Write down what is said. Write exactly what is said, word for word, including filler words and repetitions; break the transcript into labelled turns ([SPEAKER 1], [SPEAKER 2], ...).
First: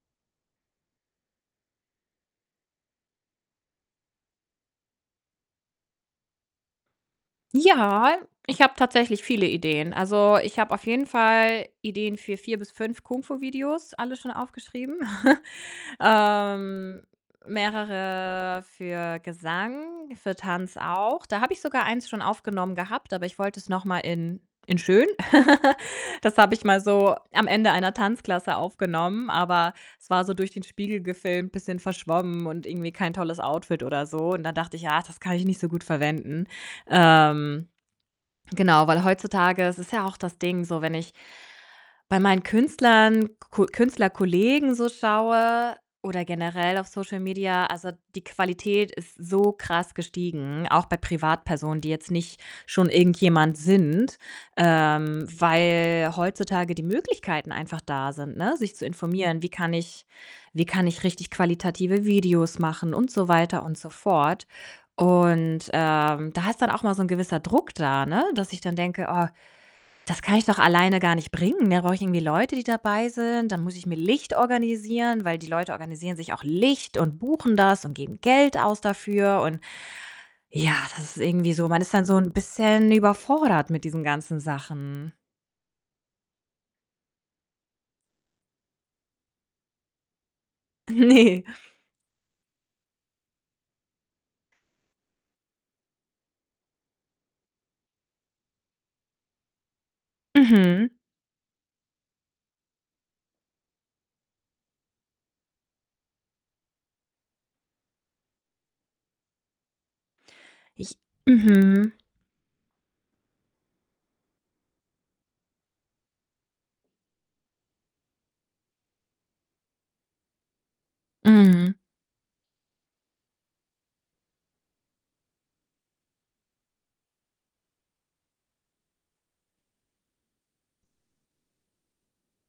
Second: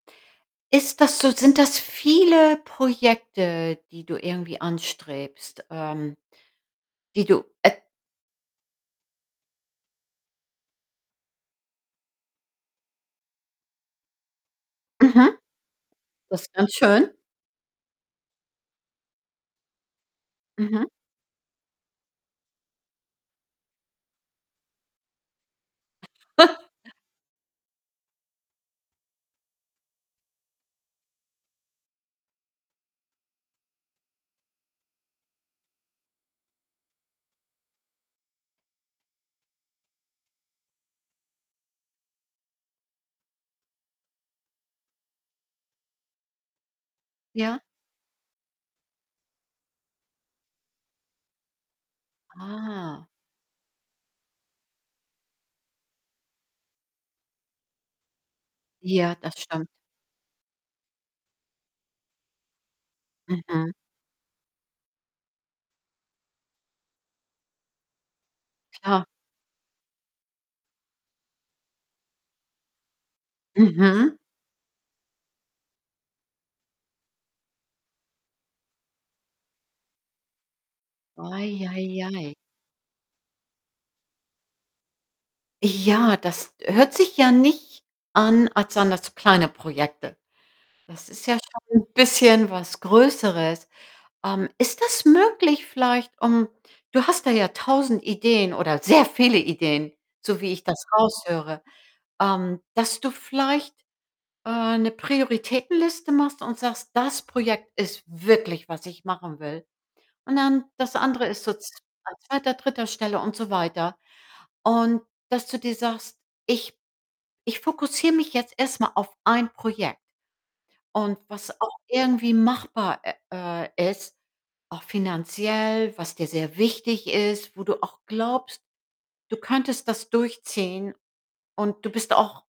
[SPEAKER 1] Ist das so sind das viele Projekte, die du irgendwie anstrebst, ähm die du e
[SPEAKER 2] Ja, ich habe tatsächlich viele Ideen. Also, ich habe auf jeden Fall Ideen für vier bis fünf Kung Fu-Videos, alle schon aufgeschrieben.
[SPEAKER 1] Mhm. Das ganz
[SPEAKER 2] Ähm,
[SPEAKER 1] schön.
[SPEAKER 2] mehrere für Gesang, für Tanz
[SPEAKER 1] Mhm.
[SPEAKER 2] auch. Da habe ich sogar eins schon aufgenommen gehabt, aber ich wollte es noch mal in in schön. Das habe ich mal so am Ende einer Tanzklasse aufgenommen, aber es war so durch den Spiegel gefilmt, bisschen verschwommen und irgendwie kein tolles Outfit oder so. Und da dachte ich, ah, das kann ich nicht so gut verwenden. Ähm, genau, weil heutzutage ist es ja auch das Ding so, wenn ich bei meinen Künstlern, Ku Künstlerkollegen so schaue oder generell auf Social
[SPEAKER 1] Ja.
[SPEAKER 2] Media, also die Qualität ist so krass gestiegen, auch bei Privatpersonen, die jetzt nicht schon
[SPEAKER 1] Ah.
[SPEAKER 2] irgendjemand sind, ähm, weil heutzutage die Möglichkeiten einfach da sind, ne, sich zu
[SPEAKER 1] Ja, das
[SPEAKER 2] informieren: „Wie
[SPEAKER 1] stimmt.
[SPEAKER 2] kann ich wie kann ich richtig qualitative Videos machen?“, und so weiter
[SPEAKER 1] Mhm.
[SPEAKER 2] und so fort. Und, ähm, da ist dann auch immer so ‘n gewisser Druck da, ne, dass ich dann
[SPEAKER 1] Klar.
[SPEAKER 2] denke: „Oh, das kann ich doch alleine gar nicht bringen. Da brauche ich irgendwie Leute, die dabei sind. Dann muss ich mir
[SPEAKER 1] Mhm.
[SPEAKER 2] Licht organisieren, weil die Leute organisieren sich auch Licht und buchen das und geben Geld aus dafür“, und ja, das ist irgendwie
[SPEAKER 1] Ei,
[SPEAKER 2] so man ist
[SPEAKER 1] ei,
[SPEAKER 2] dann so ‘n
[SPEAKER 1] ei.
[SPEAKER 2] bisschen überfordert mit diesen ganzen Sachen.
[SPEAKER 1] Ja, das hört sich ja nicht an, als seien das so kleine Projekte. Das ist ja
[SPEAKER 2] Ne.
[SPEAKER 1] schon ‘n bisschen was Größeres. Ähm, ist das möglich vielleicht ähm, du hast da ja tausend Ideen oder sehr viele Ideen, so wie ich das
[SPEAKER 2] Mhm.
[SPEAKER 1] raushöre, ähm, dass du vielleicht, äh, ‘ne Prioritätenliste machst und sagst: „Das Projekt ist wirklich, was ich machen will.“ Und dann
[SPEAKER 2] Ich
[SPEAKER 1] das andere ist so zw
[SPEAKER 2] mhm.
[SPEAKER 1] an zweiter, dritter Stelle und so weiter. Und dass du dir sagst: „Ich ich fokussiere mich jetzt erst mal auf ein Projekt.“ Und was
[SPEAKER 2] Mhm.
[SPEAKER 1] auch irgendwie machbar, ä äh, ist, auch finanziell, was dir sehr wichtig ist, wo du auch glaubst, du könntest das durchziehen und du bist auch